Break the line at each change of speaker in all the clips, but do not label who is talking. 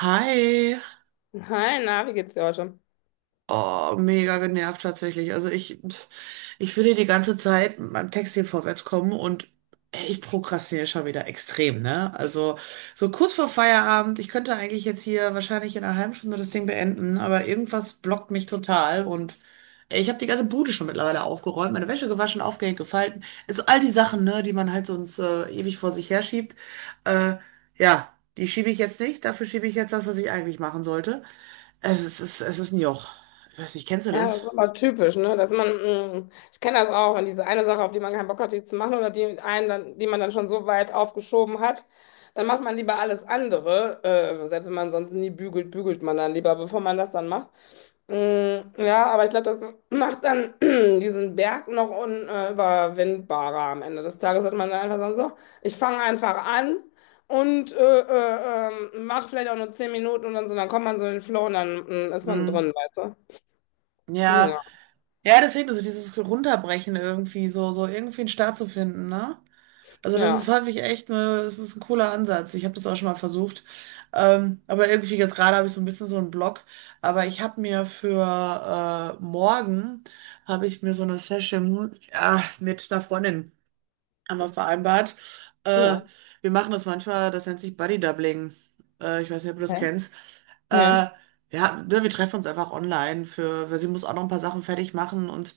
Hi.
Hi, na, wie geht's dir heute?
Oh, mega genervt tatsächlich. Also ich will hier die ganze Zeit mit meinem Text hier vorwärts kommen und ich prokrastiniere schon wieder extrem, ne? Also so kurz vor Feierabend, ich könnte eigentlich jetzt hier wahrscheinlich in einer halben Stunde das Ding beenden, aber irgendwas blockt mich total und ich habe die ganze Bude schon mittlerweile aufgeräumt, meine Wäsche gewaschen, aufgehängt, gefalten. Also all die Sachen, ne, die man halt sonst ewig vor sich herschiebt. Äh, ja, die schiebe ich jetzt nicht, dafür schiebe ich jetzt das, was ich eigentlich machen sollte. Es ist ein Joch. Ich weiß nicht, kennst du
Ja,
das?
das ist aber typisch, ne? Dass man, ich kenne das auch, wenn diese eine Sache, auf die man keinen Bock hat, die zu machen oder die einen, dann, die man dann schon so weit aufgeschoben hat, dann macht man lieber alles andere. Selbst wenn man sonst nie bügelt, bügelt man dann lieber, bevor man das dann macht. Mm, ja, aber ich glaube, das macht dann diesen Berg noch unüberwindbarer. Am Ende des Tages, hat man dann einfach sagen, so, ich fange einfach an. Und mach vielleicht auch nur 10 Minuten und dann so, dann kommt man so in den Flow und dann ist man
Hm.
drin, weißt du?
Ja,
Ja.
ja, das fehlt so dieses Runterbrechen irgendwie, so, so irgendwie einen Start zu finden, ne? Also das ist
Ja,
häufig echt es ist ein cooler Ansatz. Ich habe das auch schon mal versucht. Aber irgendwie jetzt gerade habe ich so ein bisschen so einen Block. Aber ich habe mir für morgen habe ich mir so eine Session mit einer Freundin haben wir vereinbart. Äh,
ja.
wir machen das manchmal, das nennt sich Buddy Doubling. Ich weiß nicht, ob du das
Okay.
kennst. Äh,
Ja.
ja, ne, wir treffen uns einfach online für, weil sie muss auch noch ein paar Sachen fertig machen und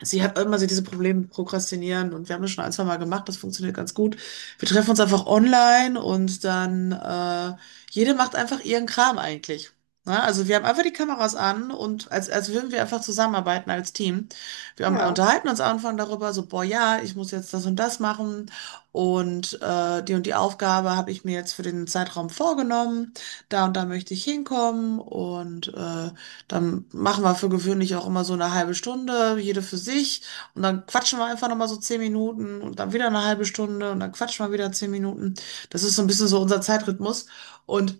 sie hat immer so diese Probleme mit Prokrastinieren und wir haben das schon ein, zwei Mal gemacht, das funktioniert ganz gut. Wir treffen uns einfach online und dann jede macht einfach ihren Kram eigentlich. Ne? Also wir haben einfach die Kameras an und als würden wir einfach zusammenarbeiten als Team. Wir haben
Ja,
unterhalten uns am Anfang darüber, so, boah, ja, ich muss jetzt das und das machen und die und die Aufgabe habe ich mir jetzt für den Zeitraum vorgenommen. Da und da möchte ich hinkommen und dann machen wir für gewöhnlich auch immer so eine halbe Stunde, jede für sich. Und dann quatschen wir einfach nochmal so zehn Minuten und dann wieder eine halbe Stunde und dann quatschen wir wieder zehn Minuten. Das ist so ein bisschen so unser Zeitrhythmus. Und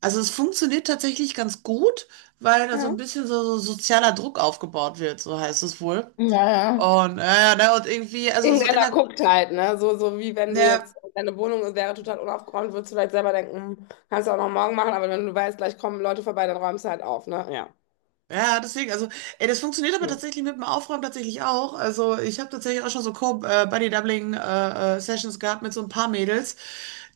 also es funktioniert tatsächlich ganz gut, weil da so ein
ja.
bisschen so sozialer Druck aufgebaut wird, so heißt es wohl.
Naja.
Und, ne, und irgendwie, also so in
Irgendeiner
der,
guckt halt, ne? So, so wie wenn du
ja,
jetzt, deine Wohnung wäre total unaufgeräumt, würdest du vielleicht selber denken, hm, kannst du auch noch morgen machen, aber wenn du weißt, gleich kommen Leute vorbei, dann räumst du halt auf, ne? Ja.
Ja, deswegen, also, ey, das funktioniert aber
Hm.
tatsächlich mit dem Aufräumen tatsächlich auch. Also, ich habe tatsächlich auch schon so Co-Buddy-Doubling-Sessions gehabt mit so ein paar Mädels,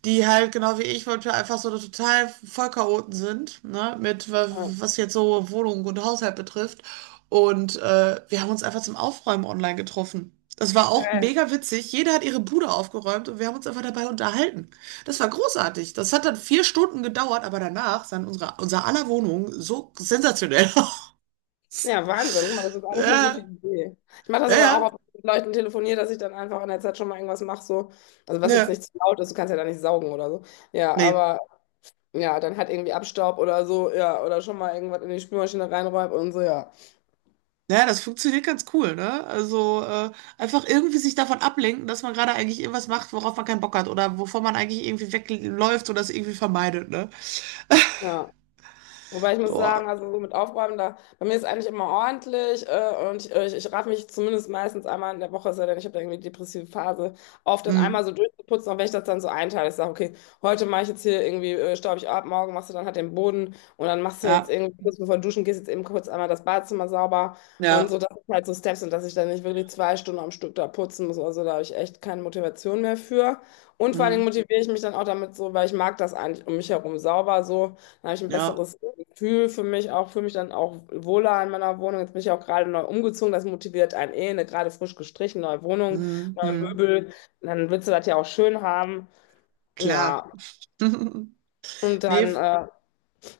die halt genau wie ich wollte, einfach so total Vollchaoten sind, ne, mit
Ja.
was jetzt so Wohnung und Haushalt betrifft. Und wir haben uns einfach zum Aufräumen online getroffen. Das war auch
Geil.
mega witzig. Jeder hat ihre Bude aufgeräumt und wir haben uns einfach dabei unterhalten. Das war großartig. Das hat dann vier Stunden gedauert, aber danach sah unser aller Wohnung so sensationell
Ja, Wahnsinn. Guck mal, das ist eigentlich eine gute
Ja,
Idee. Ich mache das
ja,
aber auch,
ja,
oft mit Leuten telefoniere, dass ich dann einfach in der Zeit schon mal irgendwas mache, so. Also was jetzt
ja,
nicht zu laut ist, du kannst ja da nicht saugen oder so. Ja,
nee.
aber ja, dann halt irgendwie Abstaub oder so, ja, oder schon mal irgendwas in die Spülmaschine reinräumt und so, ja.
Naja, das funktioniert ganz cool, ne? Also einfach irgendwie sich davon ablenken, dass man gerade eigentlich irgendwas macht, worauf man keinen Bock hat oder wovon man eigentlich irgendwie wegläuft oder es irgendwie vermeidet, ne?
Ja, wobei ich muss
Oh,
sagen, also so mit Aufräumen, da, bei mir ist eigentlich immer ordentlich und ich raff mich zumindest meistens einmal in der Woche, es sei denn, ich habe da irgendwie eine depressive Phase, auf, dann
mm,
einmal so durchzuputzen, auch wenn ich das dann so einteile. Ich sage, okay, heute mache ich jetzt hier irgendwie, staub ich ab, morgen machst du dann halt den Boden und dann machst du jetzt
ja,
irgendwie kurz bevor du duschen gehst, jetzt eben kurz einmal das Badezimmer sauber und so,
ja,
das sind halt so Steps und dass ich dann nicht wirklich 2 Stunden am Stück da putzen muss. Also da habe ich echt keine Motivation mehr für. Und vor allen Dingen
mm,
motiviere ich mich dann auch damit so, weil ich mag das eigentlich um mich herum sauber so. Dann habe ich ein
ja,
besseres fühle für mich auch, fühle mich dann auch wohler in meiner Wohnung. Jetzt bin ich auch gerade neu umgezogen, das motiviert einen eh, eine gerade frisch gestrichen, neue Wohnung,
mm,
neue
mm,
Möbel. Dann willst du das ja auch schön haben.
klar.
Ja, und
Nee,
dann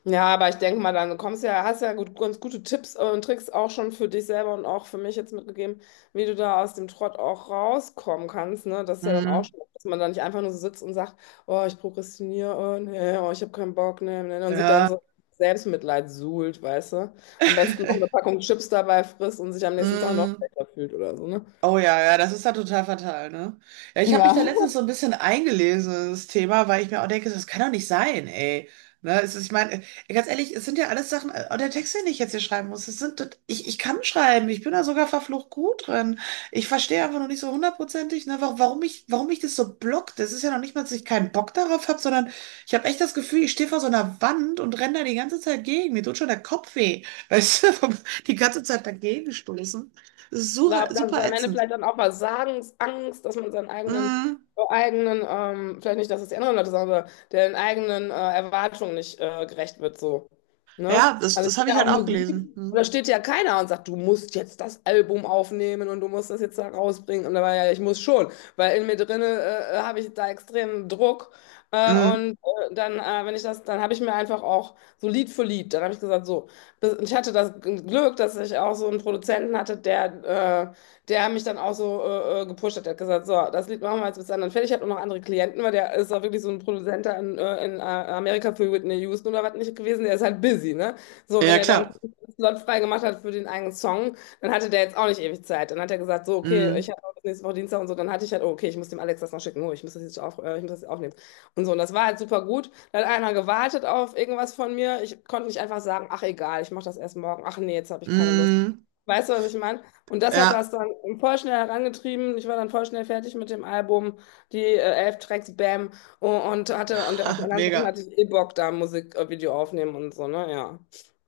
ja, aber ich denke mal, dann kommst ja, hast ja gut, ganz gute Tipps und Tricks auch schon für dich selber und auch für mich jetzt mitgegeben, wie du da aus dem Trott auch rauskommen kannst, ne? Das ist ja dann auch
mm,
schon, dass man da nicht einfach nur so sitzt und sagt, oh, ich prokrastiniere, oh, nee, oh, ich habe keinen Bock, nee, nee, und sich dann
ja,
so Selbstmitleid suhlt, weißt du? Am besten noch eine Packung Chips dabei frisst und sich am nächsten Tag noch
mm.
schlechter fühlt oder so, ne?
Oh ja, ja, das ist da total fatal, ne? Ja, ich habe mich
Ja,
da letztens so ein bisschen eingelesen in das Thema, weil ich mir auch denke, das kann doch nicht sein, ey. Ne, es ist, ich meine, ganz ehrlich, es sind ja alles Sachen, auch der Text, den ich jetzt hier schreiben muss, es sind, ich kann schreiben, ich bin da sogar verflucht gut drin. Ich verstehe einfach noch nicht so hundertprozentig, ne, warum mich das so blockt. Das ist ja noch nicht mal, dass ich keinen Bock darauf habe, sondern ich habe echt das Gefühl, ich stehe vor so einer Wand und renne da die ganze Zeit gegen. Mir tut schon der Kopf weh, weißt du, die ganze Zeit dagegen stoßen. Das ist
ich
super,
glaube, das ist
super
am Ende
ätzend.
vielleicht dann auch Versagens Angst, dass man seinen eigenen,
Mhm.
äh, eigenen ähm, vielleicht nicht, dass es die anderen Leute sagen, aber den eigenen Erwartungen nicht gerecht wird, so. Ne?
Ja, das,
Also
das
ich
habe
habe
ich
ja auch
halt auch
Musik,
gelesen.
und da
Mhm.
steht ja keiner und sagt, du musst jetzt das Album aufnehmen und du musst das jetzt da rausbringen. Und da war ja, ich muss schon, weil in mir drinne habe ich da extremen Druck.
Mhm.
Und dann, wenn ich das, dann habe ich mir einfach auch so Lied für Lied, dann habe ich gesagt, so das, ich hatte das Glück, dass ich auch so einen Produzenten hatte, der mich dann auch so gepusht hat. Der hat gesagt, so, das Lied machen wir jetzt bis dann fertig. Ich habe auch noch andere Klienten, weil der ist auch wirklich so ein Produzent da in Amerika für Whitney Houston oder was nicht gewesen. Der ist halt busy, ne? So, wenn
Ja,
er dann
klar.
einen Slot frei gemacht hat für den eigenen Song, dann hatte der jetzt auch nicht ewig Zeit. Dann hat er gesagt, so, okay,
Mhm.
ich habe nächste Woche Dienstag und so. Dann hatte ich halt, oh, okay, ich muss dem Alex das noch schicken. Oh, ich muss das jetzt aufnehmen. Und so, und das war halt super gut. Da hat einer gewartet auf irgendwas von mir. Ich konnte nicht einfach sagen, ach egal, ich mache das erst morgen. Ach nee, jetzt habe ich keine Lust.
Mhm.
Weißt du, was ich meine? Und das hat das
Ja,
dann voll schnell herangetrieben. Ich war dann voll schnell fertig mit dem Album, die 11 Tracks, bam. Und hatte, und auf den anderen Sachen
mega.
hatte ich eh Bock, da Musikvideo aufnehmen und so, ne? Ja.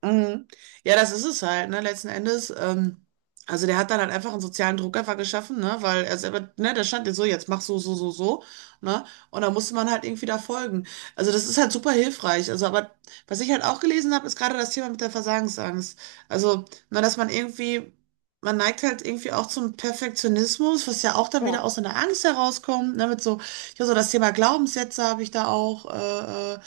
Mhm. Ja, das ist es halt, ne, letzten Endes. Also der hat dann halt einfach einen sozialen Druck einfach geschaffen, ne, weil er selber, ne, da stand jetzt so, jetzt mach so, so, so, so, ne, und da musste man halt irgendwie da folgen. Also das ist halt super hilfreich. Also, aber was ich halt auch gelesen habe, ist gerade das Thema mit der Versagensangst. Also, ne, dass man irgendwie, man neigt halt irgendwie auch zum Perfektionismus, was ja auch dann
Ja.
wieder aus so einer Angst herauskommt, ne, mit so, ja, so das Thema Glaubenssätze habe ich da auch, äh, äh,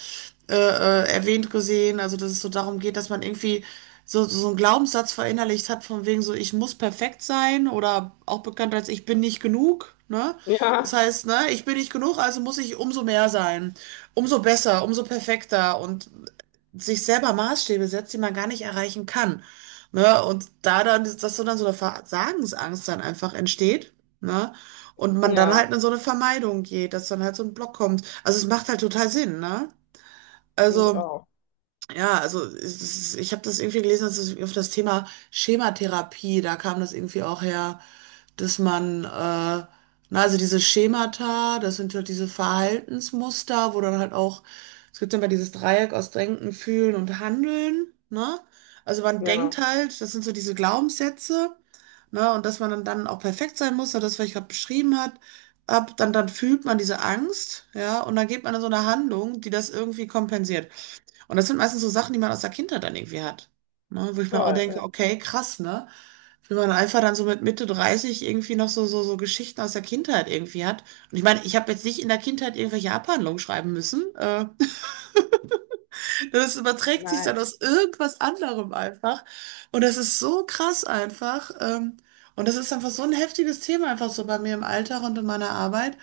äh, äh, erwähnt gesehen, also dass es so darum geht, dass man irgendwie so, so einen Glaubenssatz verinnerlicht hat, von wegen so, ich muss perfekt sein oder auch bekannt als ich bin nicht genug, ne? Das
Ja.
heißt, ne, ich bin nicht genug, also muss ich umso mehr sein, umso besser, umso perfekter und sich selber Maßstäbe setzt, die man gar nicht erreichen kann, ne? Und da dann, dass so dann so eine Versagensangst dann einfach entsteht, ne? Und man dann
Ja.
halt in so eine Vermeidung geht, dass dann halt so ein Block kommt. Also es macht halt total Sinn, ne?
Finde ich
Also,
auch.
ja, also ich habe das irgendwie gelesen, dass es auf das Thema Schematherapie, da kam das irgendwie auch her, dass man, na, also diese Schemata, das sind halt diese Verhaltensmuster, wo dann halt auch, es gibt immer dieses Dreieck aus Denken, Fühlen und Handeln, ne? Also man
Ja.
denkt halt, das sind so diese Glaubenssätze, ne? Und dass man dann, dann auch perfekt sein muss, so das, was ich gerade beschrieben hat, dann fühlt man diese Angst, ja, und dann geht man in so eine Handlung, die das irgendwie kompensiert. Und das sind meistens so Sachen, die man aus der Kindheit dann irgendwie hat. Ne? Wo ich mir auch
Voll.
denke,
Ja.
okay, krass, ne? Wie man einfach dann so mit Mitte 30 irgendwie noch so, so, so Geschichten aus der Kindheit irgendwie hat. Und ich meine, ich habe jetzt nicht in der Kindheit irgendwelche Abhandlungen schreiben müssen. Das überträgt sich
Nein.
dann aus irgendwas anderem einfach. Und das ist so krass einfach. Und das ist einfach so ein heftiges Thema einfach so bei mir im Alltag und in meiner Arbeit.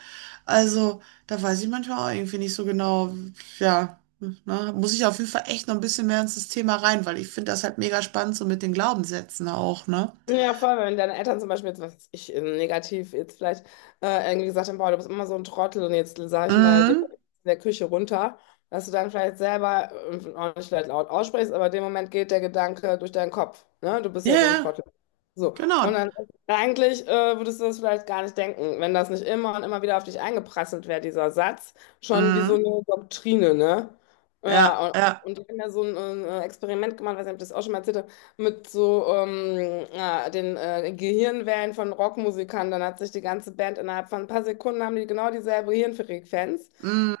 Also, da weiß ich manchmal auch irgendwie nicht so genau, ja, ne, muss ich auf jeden Fall echt noch ein bisschen mehr ins Thema rein, weil ich finde das halt mega spannend, so mit den Glaubenssätzen auch, ne?
Ja, voll, wenn deine Eltern zum Beispiel jetzt, was weiß ich, negativ jetzt vielleicht irgendwie gesagt haben, boah, du bist immer so ein Trottel und jetzt sage ich mal dir
Mhm.
in der Küche runter, dass du dann vielleicht selber auch nicht vielleicht laut aussprichst, aber in dem Moment geht der Gedanke durch deinen Kopf, ne? Du bist
Ja,
ja so ein
ja,
Trottel. So, und
genau.
dann eigentlich würdest du das vielleicht gar nicht denken, wenn das nicht immer und immer wieder auf dich eingeprasselt wäre, dieser Satz, schon wie so
Mhm.
eine Doktrine, ne?
Ja,
Ja, und,
ja.
und ich habe ja so ein Experiment gemacht, weiß nicht, ob ich das auch schon mal erzählt, mit so ja, den Gehirnwellen von Rockmusikern. Dann hat sich die ganze Band innerhalb von ein paar Sekunden haben die genau dieselbe Hirnfrequenz.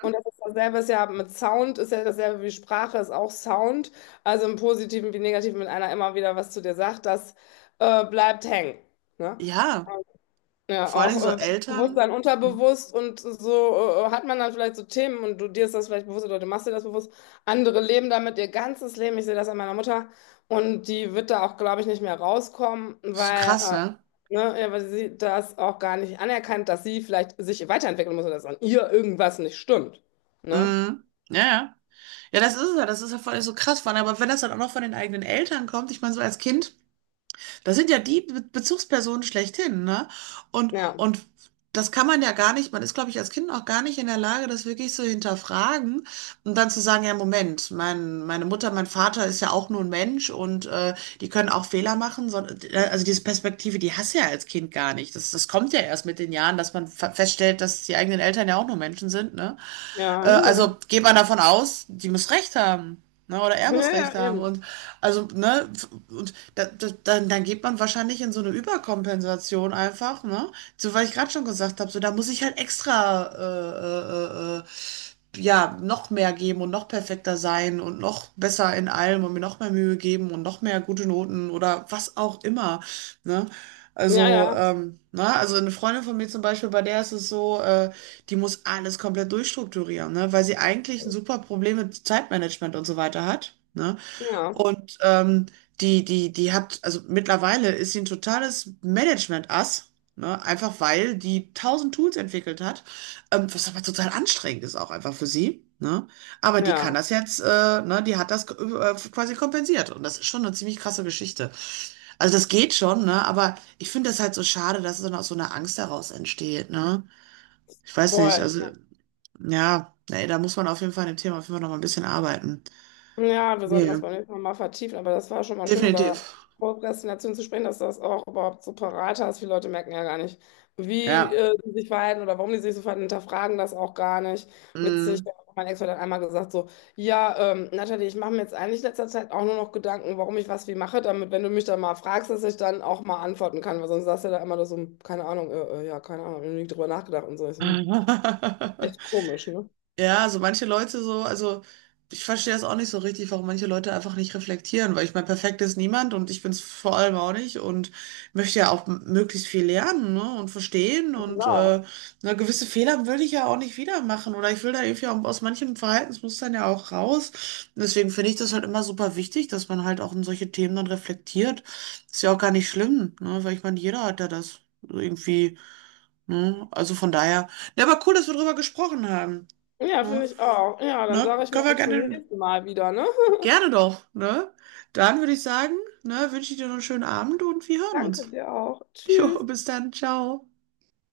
Und das ist dasselbe, ist ja mit Sound, ist ja dasselbe wie Sprache, ist auch Sound. Also im Positiven wie Negativen, wenn einer immer wieder was zu dir sagt, das bleibt hängen. Ne?
Ja,
Ja,
vor
auch
allem so Eltern.
Bewusstsein,
Mhm.
unterbewusst und so hat man dann vielleicht so Themen und du dir ist das vielleicht bewusst oder du machst dir das bewusst. Andere leben damit ihr ganzes Leben. Ich sehe das an meiner Mutter und die wird da auch, glaube ich, nicht mehr rauskommen,
Ist so
weil,
krass, ne?
ne, ja, weil sie das auch gar nicht anerkannt, dass sie vielleicht sich weiterentwickeln muss oder dass an ihr irgendwas nicht stimmt. Ne?
Mhm. Ja, ja. Ja, das ist es ja. Das ist ja voll so krass von. Aber wenn das dann auch noch von den eigenen Eltern kommt, ich meine, so als Kind, das sind ja die Be Bezugspersonen schlechthin, ne? Und,
Ja,
und das kann man ja gar nicht, man ist, glaube ich, als Kind auch gar nicht in der Lage, das wirklich zu hinterfragen und dann zu sagen, ja, Moment, meine Mutter, mein Vater ist ja auch nur ein Mensch und die können auch Fehler machen. So, also diese Perspektive, die hast du ja als Kind gar nicht. Das kommt ja erst mit den Jahren, dass man feststellt, dass die eigenen Eltern ja auch nur Menschen sind, ne? Äh,
ja,
also geht man davon aus, die muss recht haben. Ne? Oder er
ja,
muss
ja,
recht haben.
eben.
Und also, ne, und da, dann geht man wahrscheinlich in so eine Überkompensation einfach, ne? So, weil ich gerade schon gesagt habe, so da muss ich halt extra ja, noch mehr geben und noch perfekter sein und noch besser in allem und mir noch mehr Mühe geben und noch mehr gute Noten oder was auch immer, ne?
Ja,
Also,
ja,
na, also eine Freundin von mir zum Beispiel, bei der ist es so, die muss alles komplett durchstrukturieren, ne? Weil sie eigentlich ein super Problem mit Zeitmanagement und so weiter hat, ne?
ja,
Und die hat, also mittlerweile ist sie ein totales Management-Ass, ne? Einfach weil die tausend Tools entwickelt hat, was aber total anstrengend ist auch einfach für sie. Ne? Aber die kann
ja,
das jetzt, ne, die hat das quasi kompensiert. Und das ist schon eine ziemlich krasse Geschichte. Also das geht schon, ne? Aber ich finde das halt so schade, dass es dann aus so einer Angst heraus entsteht, ne? Ich weiß nicht,
voll.
also. Ja, nee, da muss man auf jeden Fall an dem Thema auf jeden Fall noch mal ein bisschen arbeiten.
Ja, wir sollten das
Nee,
beim nächsten Mal mal vertiefen, aber das war schon mal schön, über
definitiv.
Prokrastination zu sprechen, dass du das auch überhaupt so parat hast. Viele Leute merken ja gar nicht, wie
Ja.
sie sich verhalten oder warum die sich so verhalten, hinterfragen das auch gar nicht. Witzig,
Mm.
mein Ex-Freund hat einmal gesagt so, ja, Natalie, ich mache mir jetzt eigentlich in letzter Zeit auch nur noch Gedanken, warum ich was wie mache, damit, wenn du mich dann mal fragst, dass ich dann auch mal antworten kann, weil sonst sagst du ja da immer nur so, hm, keine Ahnung, ja, keine Ahnung, ich habe nie drüber nachgedacht und so. Ich so, hm, echt komisch, ne?
Ja, so manche Leute so, also ich verstehe das auch nicht so richtig, warum manche Leute einfach nicht reflektieren, weil ich meine, perfekt ist niemand und ich bin es vor allem auch nicht und möchte ja auch möglichst viel lernen, ne, und verstehen und
Genau.
na, gewisse Fehler will ich ja auch nicht wieder machen oder ich will da irgendwie auch aus manchen Verhaltensmustern ja auch raus. Und deswegen finde ich das halt immer super wichtig, dass man halt auch in solche Themen dann reflektiert. Ist ja auch gar nicht schlimm, ne, weil ich meine, jeder hat ja das irgendwie Ne? Also von daher, ja, aber cool, dass wir drüber gesprochen haben.
Ja,
Ne?
finde ich auch. Ja, dann
Ne?
sage ich
Können
mal
wir
bis zum
gerne,
nächsten Mal wieder, ne?
gerne doch, ne? Dann würde ich sagen, ne, wünsche ich dir noch einen schönen Abend und wir hören
Danke
uns.
dir auch.
Jo,
Tschüss.
bis dann, ciao.